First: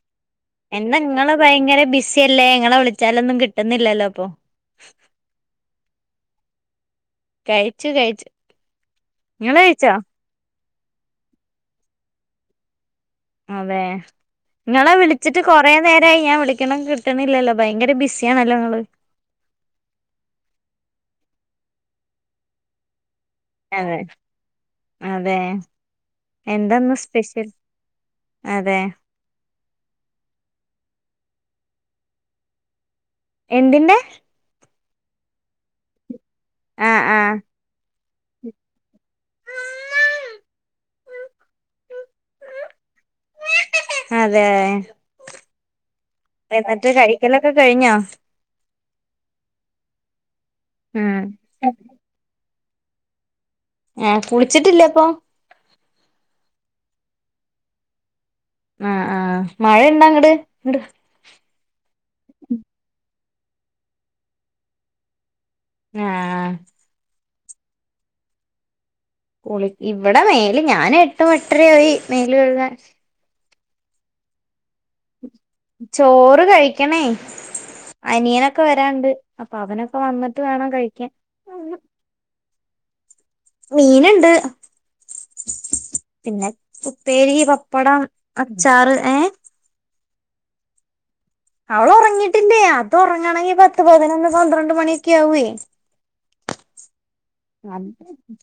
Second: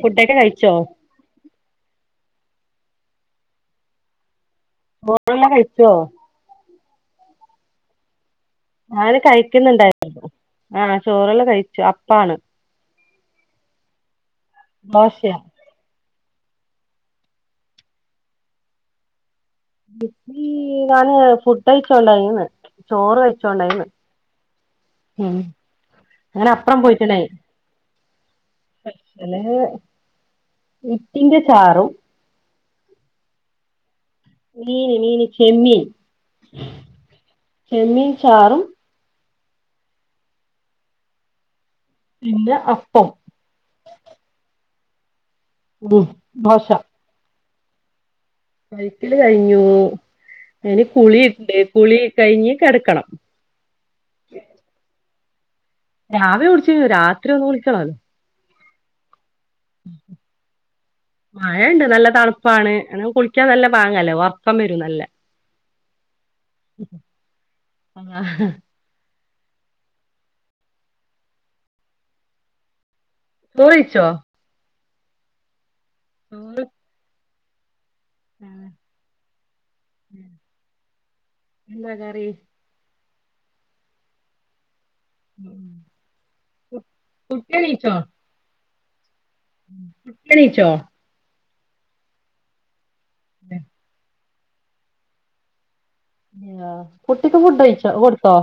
ഫുഡ്ക്കൊ കഴി എന്താ നിങ്ങള് ഭയങ്കര ബിസി അല്ലേ ഇങ്ങളെ വിളിച്ചാലൊന്നും കിട്ടുന്നില്ലല്ലോ ഇപ്പൊ. ബോറെല്ലാം കയിച്ചോ കെയിച്ചൂ കയിച്ചു ഞാന് കയിക്കുന്നുണ്ടായിരുന്നു. ആഹ് ചോറെള്ള കയിച്ചു അപ്പാണ്. അതെ. ഇങ്ങളെ ദോശയാ വിളിച്ചിട്ട് കൊ കൊറേ നേരമായി ഞാൻ വിളിക്ക്ണ് കിട്ടണില്ലല്ലോ ഭയങ്കര ബിസിയാണല്ലോ നിങ്ങള് ഈ ഞാന് ഫുഡ് കയിച്ചോണ്ടായിന്ന് ചോറ് വെച്ചോണ്ടായിന്ന് അതെ അതെ അപ്പുറം എന്താന്നു പോയിട്ടുണ്ടായി സ്പെഷ്യൽ അതെ സ്പെഷ്യല് [unintelligible] ട്ടിന്റെ ചാറും എന്തിന്റെ മീന് മീന് ചെമ്മീൻ ആഹ് ആഹ് ചെമ്മീൻ ചാറും പിന്നെ അപ്പം അതെ ഉം ദോശ എന്നിട്ട് കഴിക്കലൊക്കെ കഴിഞ്ഞോ കയിക്കല് കഴിഞ്ഞു ഇനി ഉം കുളിണ്ട് കുളി കഴിഞ്ഞ് കെടക്കണം ഏഹ് കുളിച്ചിട്ടില്ലെ അപ്പം രാവിലെ കുളിച്ച് രാത്രി ഒന്ന് കുളിക്കണല്ലോ ആഹ് ആഹ് മഴ ഇണ്ടാ അങ്ങട് മഴണ്ട് നല്ല തണുപ്പാണ് എന്ന കുളിക്കാൻ നല്ല പാങ്ങല്ലേ ഉറക്കം വരും നല്ല ആഹ് ആഹ് കുളി ഇവിടെ മേൽ ഞാൻ എട്ട് എട്ടര ആയി മേല് കഴുകാൻ ചോറ് കഴിച്ചോ ചോറ് കഴിക്കണേ ആ, അനിയനൊക്കെ വരാണ്ട് അപ്പൊ അവനൊക്കെ വന്നിട്ട് വേണം കഴിക്കാൻ എന്താ കറി മീന്ണ്ട് പിന്നെ ഉപ്പേരി കുട്ടിയെണീച്ചോ പപ്പടം അച്ചാറ് ഏഹ് [unintelligible] അവള് ഉറങ്ങിട്ടില്ലേ അവള് ഉറങ്ങാണെങ്കി പത്ത് പതിനൊന്ന് പന്ത്രണ്ട് മണിയൊക്കെ ആവേ [inaudible] ആഹ് കുട്ടിക്ക് ഫുഡ് കഴിച്ചോ കൊടുത്തോ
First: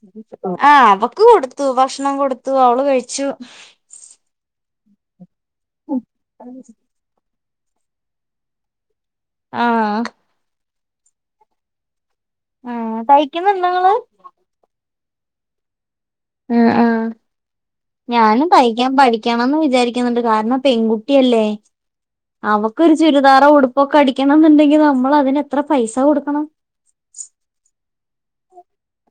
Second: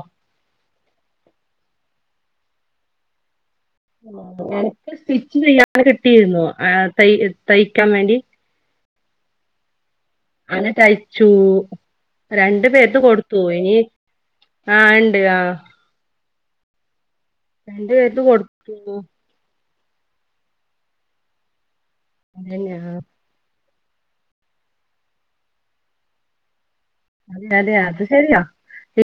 ആഹ് അവക്ക് കൊടുത്തു ഭക്ഷണം കൊടുത്തു അവള് കഴിച്ചു എനക്ക് സ്റ്റിച്ച് ചെയ്യാൻ കിട്ടിയിരുന്നു ആഹ് തയ് തയ്ക്കാൻ വേണ്ടി ആഹ് ആഹ് അങ്ങനെ തയ്ച്ചു രണ്ടു ആ പേർക്ക് കൊടുത്തു തയ്ക്കുന്നുണ്ടോ ഇനി നിങ്ങള് ആഹ് ഉണ്ട് ആഹ് ആഹ് ആഹ് രണ്ടു പേർക്ക് ഞാനും കൊടുത്തു തയ്യിക്കാൻ പഠിക്കാൻ പഠി ഞാനും വിചാരിക്കുന്നുണ്ട് കാരണം പെൺകകുട്ടിയല്ലേ അതന്നെ അവക്കരു ആഹ് ചുരി ചുരിദാറോ ഉടുപ്പൊക്കെ അടിക്കണം എന്നുണ്ടെങ്കിൽ നമ്മൾ അതിന് എത്ര പൈസ കൊടുക്കണം അതെ അതെ അത് ശരിയാ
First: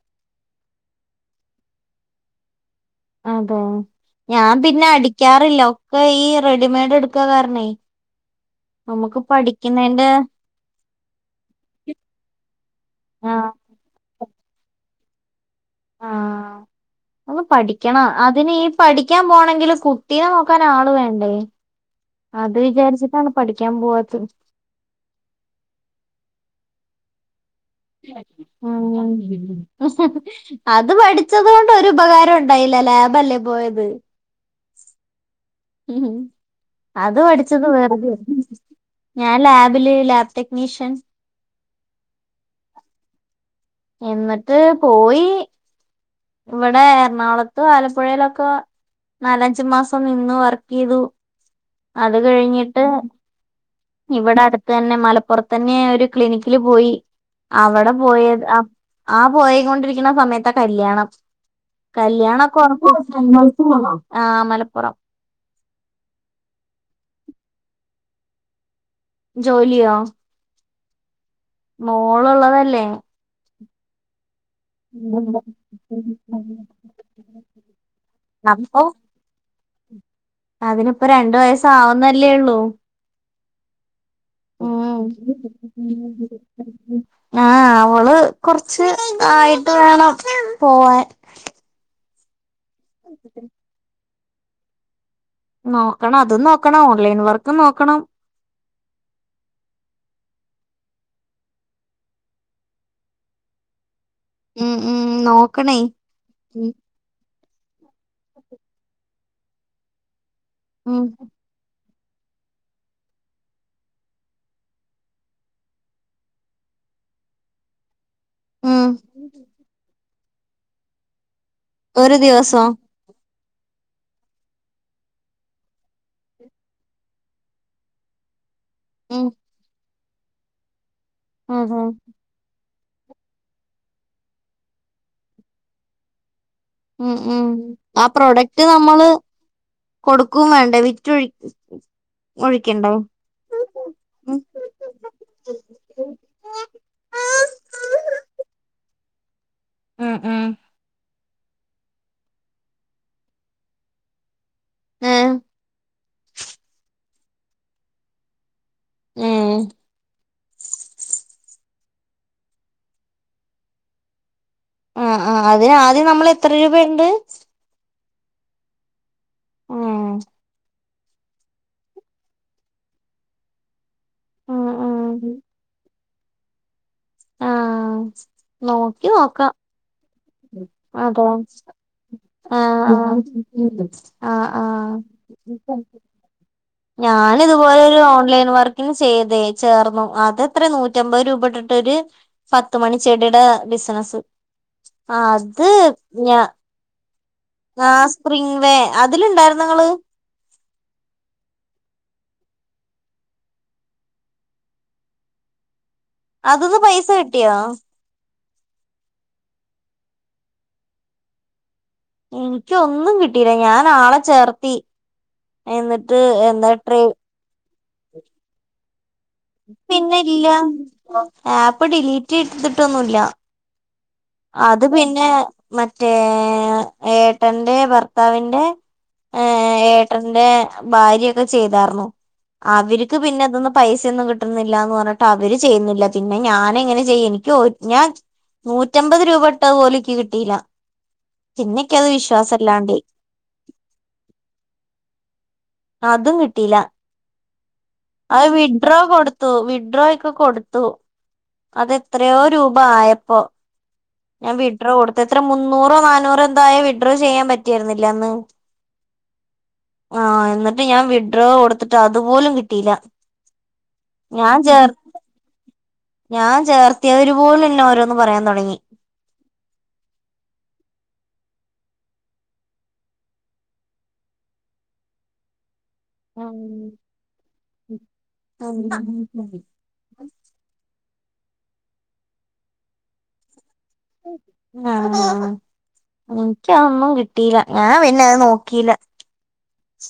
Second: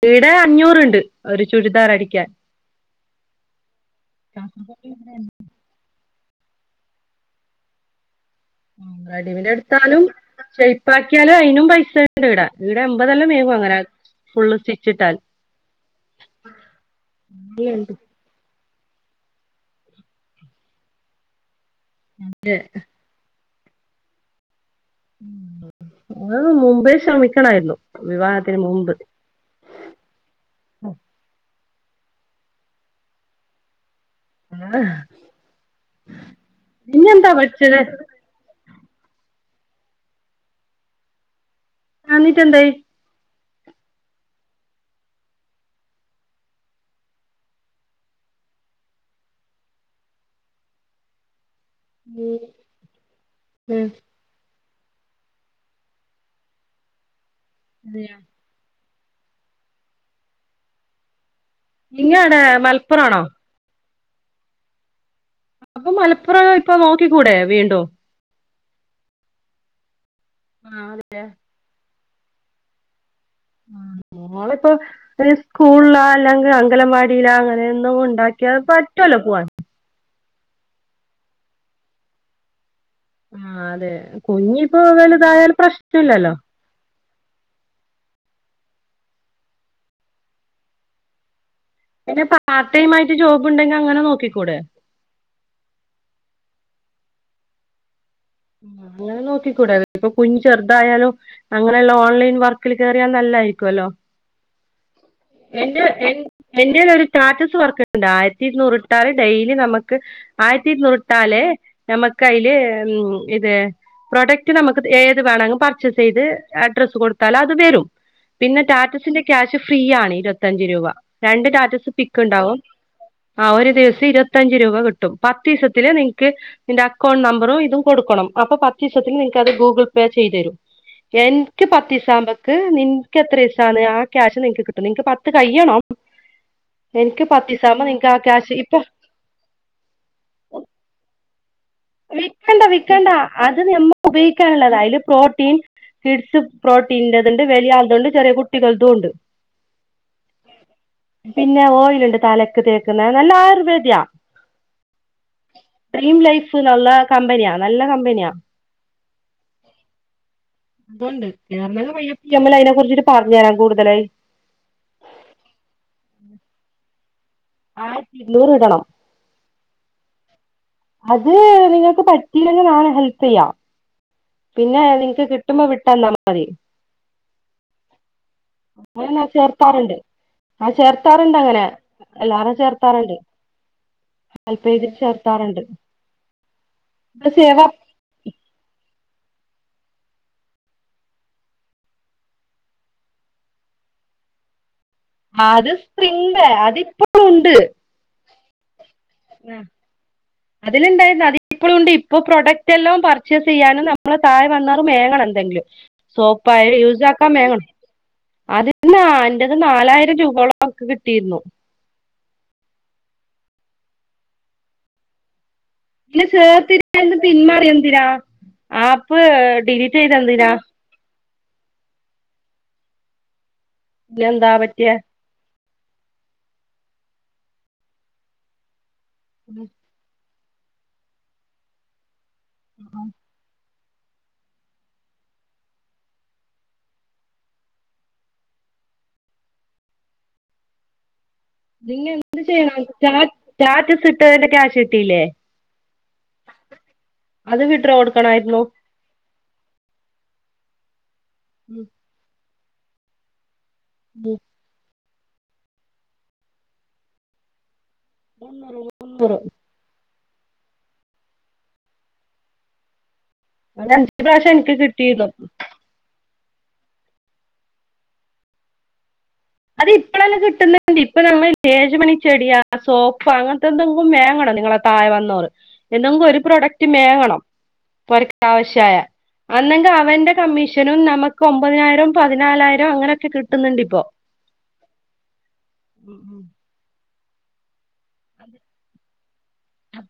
ഇവിടെ അഞ്ഞൂറുണ്ട് ഒരു ചുരിദാർ അടിക്കാൻ അതെ ഞാൻ പിന്നെ അടിക്കാറില്ല ഒക്കെ ഈ റെഡിമെയ്ഡ് എടുക്കാ കാരണേ നമുക്ക് റെഡിമൈഡ് എടുത്താലും പഠിക്കുന്നതിന്റെ ഷെയപ്പ്പ്പാക്കിയാലും അതിനും പൈസ ഉണ്ട് ഇവിടെ ഇവിടെ എമ്പതെല്ലാം ആഹ് മേങ്ങും അങ്ങനെ ഫുള്ള് സ്റ്റിച്ചിട്ടാൽ ആഹ് ഒന്ന് പഠിക്കണം അതിന് ഈ പഠിക്കാൻ പോണങ്കിൽ കുട്ടീനെ നോക്കാൻ ആൾ വേണ്ടേ അത് വിചാരിച്ച ട്ടാണ് പഠിക്കാൻ പോവാത്തത് ആഹ് മുമ്പേ ശ്രമിക്കണായിരുന്നു വിവാഹത്തിന് മുമ്പ് ആഹ് അത് പഠിച്ചത് കൊണ്ട് ഒരു ഉപകാരം ഉണ്ടായില്ല ലാബ് അല്ലേ പോയത് ആണ് ഉം അത് പഠിച്ചത് വെറുതെ ഞാൻ ലാബില് ലാബ് ടെക്നീഷ്യൻ എന്നിട്ടു എന്തായി എന്നിട്ട് പോയി ഇവിടെ എറണാകുളത്തും ആലപ്പുഴയിലൊക്കെ നാലഞ്ചു മാസം നിന്ന് വർക്ക് ചെയ്തു അത് ഉം കഴിഞ്ഞിട്ട് ഇവിടെ അടുത്ത തന്നെ മലപ്പുറത്തന്നെ ഒരു ക്ലിനിക്കില് പോയി അവിടെ പോയത് ആ പോയക്കൊണ്ടിരിക്കുന്ന സമയത്ത കല്യാണം ഇങ്ങടെ കല്യാണൊക്കെ ഉറപ്പ മലപ്പുറാണോ [unintelligible] ആഹ് മലപ്പുറം അപ്പൊ മലപ്പുറം ഇപ്പൊ നോക്കിക്കൂടെ വീണ്ടും ജോലിയോ ആഹ് അതെന്നെ മോള് ഉള്ളതല്ലേ മോള് ഇപ്പം ഹ് വല്ല സ്കൂളിലാ അല്ലെങ്കിൽ അങ്കലവാടിയിലാ അങ്ങനെയൊന്നും കൊണ്ടാക്കിയാ അപ്പൊ പറ്റുവല്ല പോവാൻ അതിനിപ്പോ രണ്ടു വയസ്സ ആവുന്നല്ലേ ഉള്ളൂ ആഹ് അതെ കുഞ്ഞിപ്പോ വലുതായാലും പ്രശ്ന ഇല്ലല്ലോ ആഹ് അവള് കൊറച്ച് ആയിട്ട് വേണം പോവാൻ പിന്നെ പാർട്ട് ടൈആയിട്ട് ജോബ് ഉണ്ടെങ്കി അങ്ങനെ നോക്കിക്കൂടെ നോക്കണം അതും നോക്കണം ഓൺലൈൻ വർക്ക് നോക്കണം ങ്ങനെ നോക്കിക്കൂടാെ ഇപ്പൊ കുഞ്ഞ് ചെറുതായാലും അങ്ങനെയല്ല ഓൺലൈൻ വർക്കിൽ കയറിയാൻ നല്ലായിരിക്കുംല്ലോ ഉം ഉം നോക്കണേ എന്റെ എൻ എന്റെലരു സ്റ്റാറ്റസ് വർക്കണ്ട് ആയിരത്തി ഇരുന്നൂറിട്ടാല് ഡെയിലി നമുക്ക് ആയിരത്തി ഉം ഇരുന്നൂറിട്ടാല് നമ്മക്ക് അയില് ഉം ഇത് പ്രോഡക്റ്റ് നമുക്ക് ഏത് വേണമെങ്കിലും പർച്ചേസ് ചെയ്ത് അഡ്രസ്സ് കൊടുത്താലും അത് വരും പിന്നെ ഉം ടാറ്റസിന്റെ ക്യാഷ് ഫ്രീ ആണ് ഇരുപത്തഞ്ച് രൂപ രണ്ട് ടാറ്റസ് ഒരു പിക്ക് ഉണ്ടാവും ദിവസം ആഹ് ഒരു ദിവസം ഇരുപത്തഞ്ച് രൂപ കിട്ടും പത്ത് ദിവസത്തില് നിങ്ങക്ക് നിന്റെ അക്കൗണ്ട് നമ്പറും ഇതും കൊടുക്കണം അപ്പൊ പത്ത് ദിവസത്ത ഉം നിങ്ങക്ക്ത് ഗൂഗിൾ പേ ചെയ്തു തരും എനിക്ക് അതെ പത്ത് ദിവസകുമ്പ ക്ക് നിനക്ക് എത്ര ദിവസമാണ് ആ ക്യാഷ് നിങ്ങക്ക് കിട്ടും നിക്ക് പത്ത് കഴ്യണം ഉം ഉം ആ ക്യാഷ് പ്രൊഡക്റ്റ് ഇപ്പൊ നമ്മള് കൊടുക്കും വേണ്ടേ വിറ്റൊഴി വിൽക്കണ്ട ഒഴിക്കണ്ടേ വിക്കണ്ട അത് നമ്മക്ക് ഉം ഉപയോഗിക്കാനുള്ളത് അതില് പ്രോട്ടീൻ കി ഡ്സ് പ്രോട്ടീനിതുണ്ട് വല്യ ആൾ അതുംണ്ട് ചെറിയ കുട്ടികൾതും ഉണ്ട് ആ ആ പിന്നെ ഓയിലണ്ട് തലക്ക് തേക്കുന്ന നല്ല ആയുർവേദിയ ഏഹ് ഡ്രീം ലൈഫ് എന്നുള്ള കമ്പനിയാ നല്ല കമ്പനിയാ ഉം നമ്മള് അതിനെകുറിച്ചിട്ട് പറഞ്ഞരാം കൂടുതലായി ആഹ് ആഹ് അതിന് ആദ്യം നമ്മൾ എത്ര രൂപ ഉണ്ട് ആയിരത്തി ഇരുന്നൂറ് ഇടണം. ഉം അത് നിങ്ങൾക്ക് പറ്റില്ലെങ്കിൽ ഞാന് ഹെൽപ് ചെയ്യാം. ഉം പിന്നെ നിങ്ങക്ക് ഉം കിട്ടുമ്പോ വിട്ടാന്നാ മതി. പരിങ്ങനെ ആഹ് നോക്കി ഞാന് നോക്കാം ചേർക്കാണ്ട്. ആ അതെ ചേർത്താറുണ്ട് അങ്ങനെ, എല്ലാരും ആഹ് ചേർത്താറുണ്ട് ആഹ് ആഹ് അല്പം ഇതിൽ ആഹ് ചേർത്താറുണ്ട്. ഞാന് സേവ ഇതുപോലെ ഒരു ഓൺലൈൻ വർ ക്കിൻ ചെയ്തേ ചേർന്നു അതെത്രെ നൂറ്റമ്പത് രൂപ ഇട്ടിട്ടൊര് പത്ത് മണി ചെടിയുടെ ബിസിനസ് അത് സിപ്രിങ്ങ് ഞാ വേ അതിപ്പഴും ഉണ്ട്. ആഹ് സ്പ്രിംഗ് വേ അതിലുണ്ടായിരുന്നങ്ങള് അതിലുണ്ടായിരുന്നു അതി ഇപ്പളും ഇണ്ട് ഇപ്പൊ പ്രൊഡക്റ്റ് എല്ലാം പർച്ചേസ് ചെയ്യാനും നമ്മള് താഴെ വന്നാലും മേങ്ങണം എന്തെങ്കിലും സോപ്പായി അതിന്ന് യൂസ് പൈസ ആക്കാൻ കിട്ടിയോ വേങ്ങണം. അതിന്ന് ആഹ് എന്റെത് നാലായിരം രൂപയോളം ഇക്ക് കിട്ടിയിരുന്നു. ഇനിക്ക് ഒന്നും കിട്ടില്ല ഞാൻ ആളെ ചേർത്തി. എന്നിട്ട് പിന്നെ എന്താ ട്രേ ചേർത്തിയേന്ന് പിന്മറിയെന്തിനാ ആപ്പ് ഡിലീറ്റ് ചെയ്ത് പിന്നെ ഇല്ല എന്തിനാ ആപ്പ് ഡിലീറ്റ് ചെയ്തിട്ടൊന്നുല്ല. പിന്നെ എന്താ അത് പറ്റിയ പിന്നെ മറ്റേ ഏട്ടന്റെ ഭർത്താവിന്റെ ഏഹ് [inaudible] ഏട്ടന്റെ ഭാര്യ ഒക്കെ ചെയ്താർന്നു അവര്ക്ക് പിന്നെ ഇതൊന്നും പൈസയൊന്നും കിട്ടുന്നില്ല എന്ന് പറഞ്ഞിട്ട് അവര് ചെയ്യുന്നില്ല പിന്നെ ഞാനെങ്ങനെ ചെയ്യ എനിക്ക് ഞാൻ നൂറ്റമ്പത് രൂപ ഇട്ടത് പോലും ഇക്കി കിട്ടിയില്ല നിങ്ങ പിന്നെക്കത് എന്ത് ചെയ്യണം വിശ്വാസല്ലാണ്ടായി സ്റ്റാറ്റസ് ഇട്ടതിന്റെ ക്യാശ് കിട്ടയില്ലേ. അതും കിട്ടിയില്ല. അത് വിട്രോ ടു അത് വിഡ്രോ കൊടുത്തു വിഡ്രോ ഒക്കെ കൊടുത്തു. അതെത്രയോ രൂപ ആയപ്പോ. [unintelligible] ഞാൻ വിഡ്രോ കൊടുത്ത് എത്രെ മുന്നൂറോ നാനൂറോ എന്താ ആയ വിഡ്രോ ചെയ്യൻ പറ്റിയരുന്നില്ല അന്ന്. നൂറ് മുന്നൂറ്. ആഹ് എന്നിട്ട് ഞാൻ വിഡ്രോ കൊടുത്തിട്ട് അതുപോലും കിട്ടിയില്ല. ഒരഞ്ച് പ്രാവ്യശം ഞാൻ എനിക്ക് ചേർ കിട്ടിയിള്ളു. ഞാൻ ചേർത്തിയവര് പോലും എന്നെ ഓരോന്ന് പറയാൻ തുടങ്ങി. അത് ഇപ്പളല്ല കിട്ടുന്നത് ന്റി ഇപ്പൊ നമ്മൾ ഏജുമണി ചെടിയാ സോപ്പ അങ്ങനത്തെ എന്തെങ്കിലും മേങ്ങണം നിങ്ങള് താഴെ വന്നോറ് എന്നെങ്കും ഒരു പ്രൊഡക്റ്റ് മേങ്ങണം പുരക്കാവശ്യായ അന്നെങ്കിൽ അവന്റെ കമ്മീഷനും നമുക്ക് ഒമ്പതിനായിരം പതിനാലായിരം അങ്ങനെയൊക്കെ കിട്ടുന്നുണ്ട് ഇപ്പോ ആഹ് എനിക്കതൊന്നും കിട്ടിയില്ല ഞാൻ പിന്നെ അത് നോക്കിയില്ല.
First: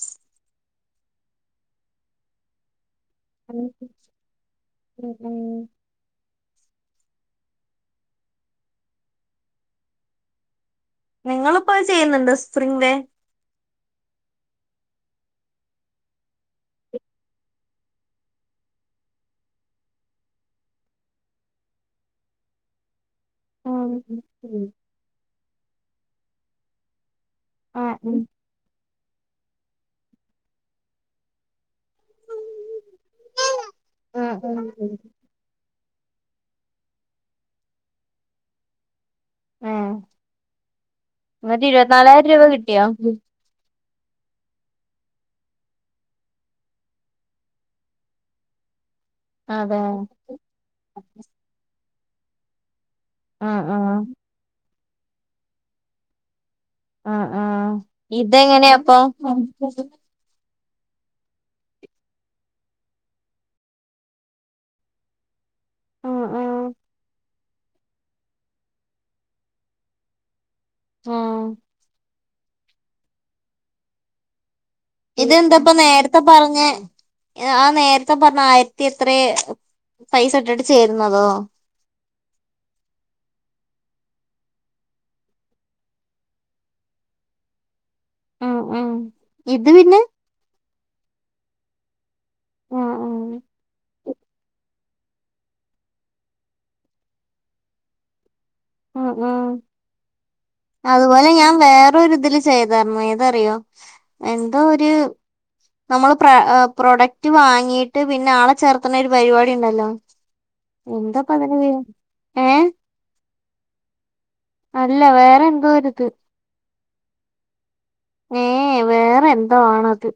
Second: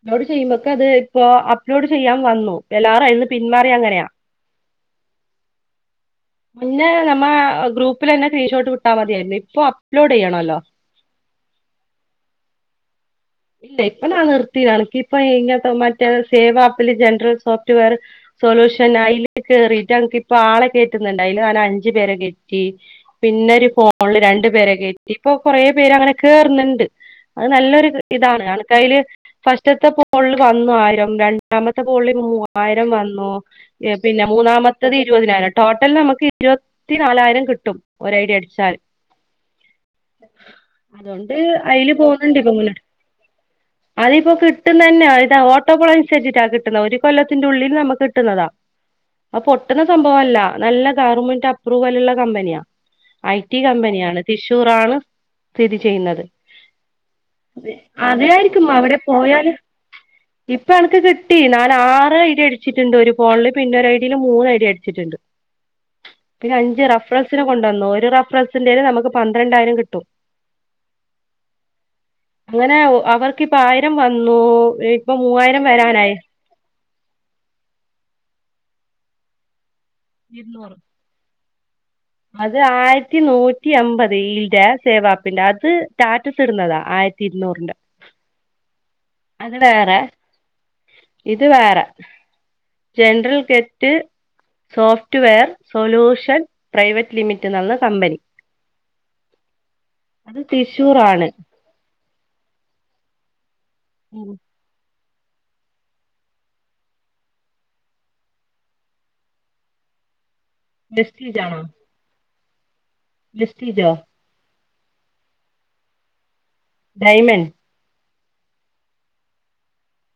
അപ് ലോഡ് ചെയ്യുമ്പൊക്ക അത് ഇപ്പോ അപ്ലോഡ് ചെയ്യാൻ വന്നു എല്ലാറയ്ന്ന് [unintelligible] പിന്നെ നമ്മെ ഗ്രൂപ്പില് തന്നെ ക്രീഷോട്ട് വിട്ടാ മതിയായിരുന്നു. ഇപ്പൊ അപ്ലോഡ് ചെയ്യണല്ലോ. ഞങ്ങളിപ്പോ അത് ചെയ്യുന്നുണ്ട് സ്പ്രിംഗ് വേ ഇല്ല ഇപ്പൊ നാൻ നിർത്തിയതാണ് ഇക്ക് ഇപ്പ ഈ ഇങ്ങനത്തെ മറ്റേ സേവാപ്പില് ജനറൽ സോഫ്റ്റ് വെയറ് സൊല്യൂഷൻ അയില് കേറിട്ട് എൻക്ക് ഇപ്പൊ ആളെ കേറ്റുന്നുണ്ട് അയില് ഞാന് അഞ്ചു പേരെ കെറ്റി. പിന്നെ ഒരു ഫോണില് രണ്ടു പേരെ കയറ്റി ഇപ്പൊ കൊറേ പേര് അങ്ങനെ കേറുന്നുണ്ട് അത് നല്ലൊരു ആഹ് ഇത്. ഉം ആണ് എനക്കയില് ഫസ്റ്റത്തെ ഫോണില് വന്നു ആയിരം രണ്ടാമത്തെ പോളില് ഉം മൂവായിരം വന്നു. ഏഹ് പിന്നെ മൂന്നാമത്തത് ഇരുപതിനായി ട്ടോട്ടൽ നമുക്ക് ഇരുപത്തി നാലായിരം കിട്ടും ഒരു ഐഡി അടിച്ചാല് ഏഹ് അതുകൊണ്ട് എന്നിട്ട് അയില് ഇരുപത്തിനാലായിരം പോണ്‌ണ്ട് രൂപ ഇപ്പൊ മുന്നോട്ട്. കിട്ടിയോ അതിപ്പോ കിട്ടുന്ന തന്നെയ ഇതാ ഓട്ടോപോള അനുസരിച്ചിട്ടാ കിട്ടുന്നത് ഒരു കൊല്ലത്തിന്റെ ഉള്ളിൽ നമുക്ക് കിട്ടുന്നതാ. അത് അതെ പൊട്ടുന്ന സംഭവല്ല നല്ല ഗവൺമെന്റ് അപ്രൂവൽ ഇള്ള കമ്പനിയാ ഐ ടി ആഹ് ആഹ് കമ്പനിയാണ്. തൃശൂറാണ് സ്ഥിതി ചെയ്യുന്നത്. ആഹ് ആഹ് മതിയായിരിക്കും ഇതെങ്ങനെയാ അപ്പൊ അവിടെ പോയാല്. ഇപ്പൊ എനക്ക് കിട്ടി നാന് ആറ് ഐഡി അടിച്ചിട്ടുണ്ട് ഒരു ഫോണില് പിന്നെ ഒരു ഐടിൽ മൂന്ന് ഐഡി അടിച്ചിട്ടുണ്ട്. പിന്നെ ആഹ് അഞ്ച് റഫറൽസിനെ കൊണ്ടുവന്നു ഒരു റഫറൽസിറൽ നമുക്ക് പന്ത്രണ്ടായിരം കിട്ടും. ആഹ് അങ്ങനെ അവർക്കിപ്പോ ആയിരം വന്നു. മൂവായിരം ഇതെന്താപ്പ വരാനായി നേർത്തെ പറഞ്ഞെ. ആ നേരത്തെ പറഞ്ഞ ആയിരത്തി എത്രേ പൈസ ഇട്ടിട്ട് ഇരുന്നൂറ് ചേരുന്നതോ. അത് ആയിരത്തി നൂറ്റി അമ്പത് ഈൽടെ സേവാപ്പിന്റെ അത് സാറ്റസ് ഇടുന്നതാ ആയി. രിത്തിരുനൂറിന്റെ ആഹ് ആഹ് അത് വേറെ ഇത് വേറെ. General get. Software solution private limited എന്നന്ന കമ്പനി. ഉം ഉം അത് തൃശ്ശൂറാണ് അതുപോലെ ഞാൻ വേറൊരിതില് ചെയ്തായിരുന്നു ഏതറിയോ. എന്തോ ഒര് നമ്മൾ പ്ര പ്രൊഡക്റ്റ് വാങ്ങീട്ട് പിന്നെ ആളെ ചേർത്തണ ഒരു പരിപാടി ഇണ്ടല്ലോ. വെസ്റ്റീജ് എന്താപ്പത്തിന്റെ പേര് ഏഹ് വെസ്റ്റിജോ. അല്ല വേറെ എന്തോരിത് ഡൈമന് ഏ വേറെ എന്തോ ആണത്.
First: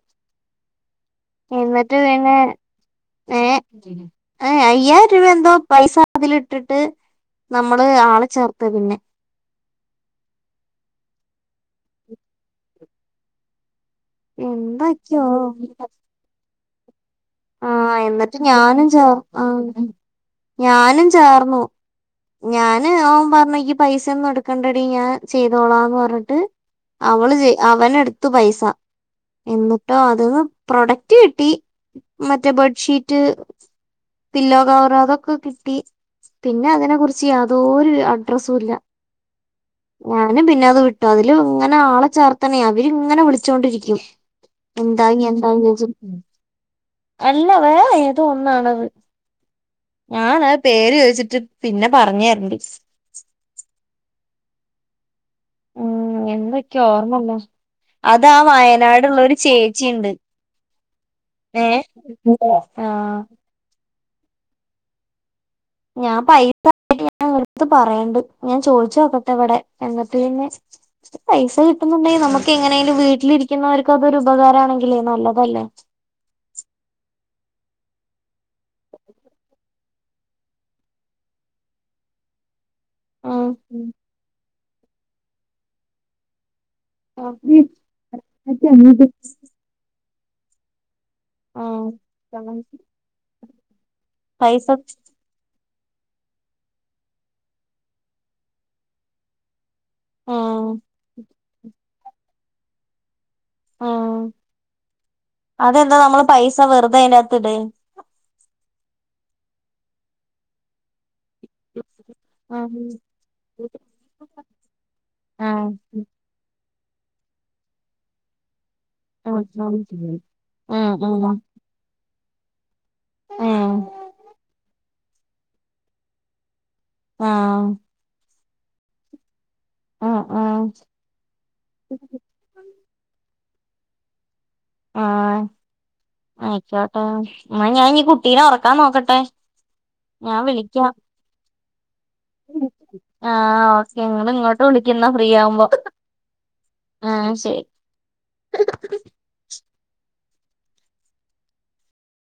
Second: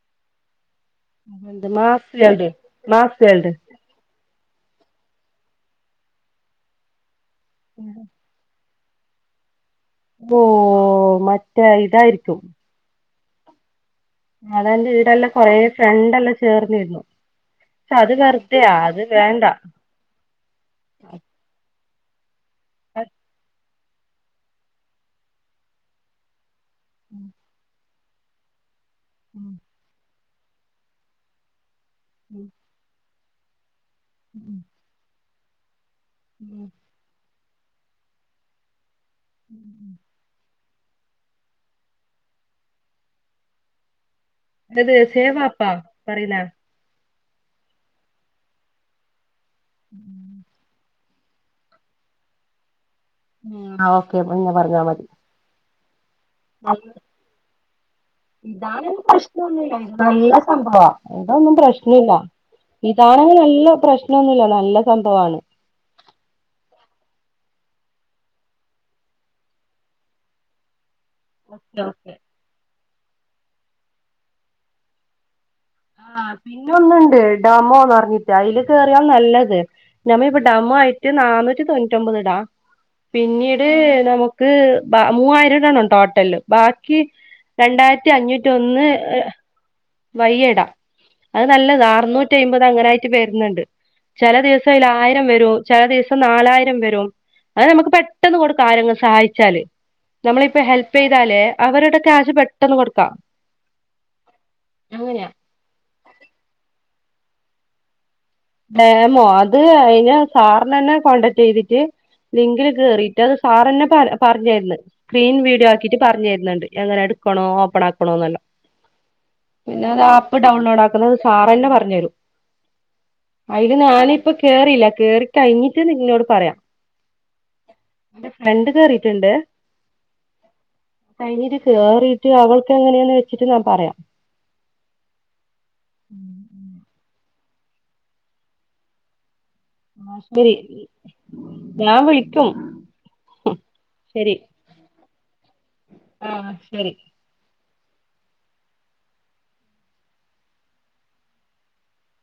എന്ത് എന്നിട്ട് മാസ് വേൾഡ് മാസ് വേൾഡ് പിന്നെ ഏഹ് അയ്യായിരം രൂപ എന്തോ പൈസ അതില് ഇട്ടിട്ട് നമ്മള് ആളെ ചേർ ക്ക പിന്നെ. ഓഹ് മറ്റേ ഇതായിരിക്കും. അതെന്റെ എന്തൊക്കെയോ ഈടല്ലെ കൊറെ ഫ്രണ്ട്ല്ലാം ചേർന്നിരുന്നു. പക്ഷെ ആഹ് അത് എന്നട്ട് വെറുതെയാ ഞാനും അത് ചേർന്ന വേണ്ട ആ. ഞാനും ചേർന്നു ഞാന് ഓൻ പറഞ്ഞു ഇയ്യ് പൈസ ഒന്നും എടുക്ക ണ്ടടി ഞാൻ ചെയ്തോളാന്ന് പറഞ്ഞിട്ട് അവള് ചെയ അവന് എടുത്തു പൈസ. എന്നിട്ടോ അതന്ന് പ്രൊഡക്റ്റ് കിട്ടി മറ്റേ ബെഡ്ഷീറ്റ്. പില്ലോ കവറ് അതൊക്കെ കിട്ടി പിന്നെ അതിനെ കുറിച്ച്. ച്ച് യാതോരു അഡ്രസ്സുല്ല. ഉം ഞാന് പിന്നെ അത് വിട്ടു അതില് ഇങ്ങനെ ആളെ ചേർത്തണേ അവരി ഇങ്ങനെ വിളിച്ചോണ്ടിരിക്കും. ഇത് എന്തായി എന്തായി സേവാപ്പാ ചോയ്ച്ച് പറയുന്ന അല്ല വേറേ ഏതൊന്നാണത് ഞാന് പേര് ചോദിച്ചിട്ട്. പിന്നെ പറഞ് തരണ്ട്. ഉം ആ ഓക്കെ പിന്നെ പറഞ്ഞാൽ മതി. എന്തൊക്കെയോ ഓർമ്മല്ല അതാ ഇതാ വയനാടുള്ള ഒരു പ്രശ്നൊന്നുല്ല ചേച്ചിയുണ്ട് നല്ല സംഭവ ഇതൊന്നും ഏ പ്രശ്നല്ല. ആഹ് ഇതാണെങ്കി നല്ല പ്രശ്നൊന്നുല്ലാ നല്ല സംഭവാണ്. ഞാൻ പൈസ [unintelligible] [unintelligible] പറയണ്ട് ഞാൻ ചോദിച്ച് നോക്കട്ടെ ഇവിടെ എന്ന്ട്ട് പിന്നെ പൈസ കിട്ടുന്നുണ്ടെ നമ്മക്ക് എങ്ങനെലും വീട്ടിലിരിക്കുന്നവർക്ക് അതൊരു ഉപകാരാണെങ്കിലേ നല്ലതല്ലേ. ആഹ് പിന്നെ ഒന്നുണ്ട് ഡെമോന്നറഞ്ഞിട്ട് അയില് കേയറിയാ നല്ലത് ഞമ്മ ഇപ്പ ഡമോ ആയിറ്റ് നാനൂറ്റി തൊണ്ണൂറ്റൊമ്പത് ഇടാ ഉം പിന്നീട് നമുക്ക് ബ മൂവായിരം ഇടണം ടോട്ടല് ബാക്കി രണ്ടായിരത്തി അഞ്ഞൂറ്റി ഒന്ന് ഉം. ഏഹ് വയ്യെടാ അത് നല്ലതാ ആഹ് അറുന്നൂറ്റി അയിമ്പത് അങ്ങനായിറ്റ് വെരുന്നുണ്ട് ചെല പൈസ ദിവസം ആയില് ആയിര വെരും ചില ദിവസം നാലായിരം വെരും അത് നമ്മക്ക് പെട്ടെന്ന് കൊടുക്കാ ആരെങ്കും സഹായിച്ചാല് ഞമ്മളിപ്പ ആഹ് ഹെൽപ്പെയ്താല് അവരുടെ ക്യാഷ് പെട്ടെന്ന് കൊടുക്കാം ഉം അതെന്താ നമ്മള് പൈസ വെറുതെ അയിന്റാത്ത്ടെ ഡെമോ അത് അയിന് സാറിനെന്നെ കോണ്ടാക് ചെയ്തിറ്റ് ലിങ്കില് ആഹ് കേറീട്ട് അത് സാറെന്നെ പറ പറഞ്ഞെരുന്ന് സ്ക്രീൻ ആഹ് വീഡിയോ ആക്കിട്ട് പറഞ്ഞെര്ന്ന്ണ്ട് എങ്ങനെ എടുക്കണോ ഓപ്പൺ ആക്കണോന്നെല്ലോ ആഹ് പിന്നെ ആഹ് അത് ആപ്പ് ഡൗൺലോഡ് ആഹ് ആക്കുന്നത് ആഹ് സാറന്നെ പറഞ്ഞെരും ഏഹ് അയില് ഞാനിപ്പ കേറില്ലാ കേറി കയിഞ്ഞിട്ട് നിന്നോട് പറയാം ആഹ് എന്റെ ഫ്രണ്ട് കേറിറ്റ്ണ്ട് ആഹ് ആഹ് കഴിഞ്ഞേന് കേറീറ്റ് അവള് എങ്ങനെയെന്ന് വെച്ചിട്ട് ഞാൻ പറയാം ആഹ് ആയിക്കോട്ടെ എന്നാ ഞാൻ ഇഞ്ഞി കുട്ടീനെ ഒറക്കാൻ നോക്കട്ടെ ആ ഞാൻ ശരി വിളിക്കാം ഞാൻ വിളിക്കും ആഹ് ഓക്കെ ഇങ്ങള് ഇങ്ങോട്ട് വിളിക്ക് ഇന്നാ ഫ്രീ ആവുമ്പോ ആഹ് ശരി ആഹ് ശരി [inaudible]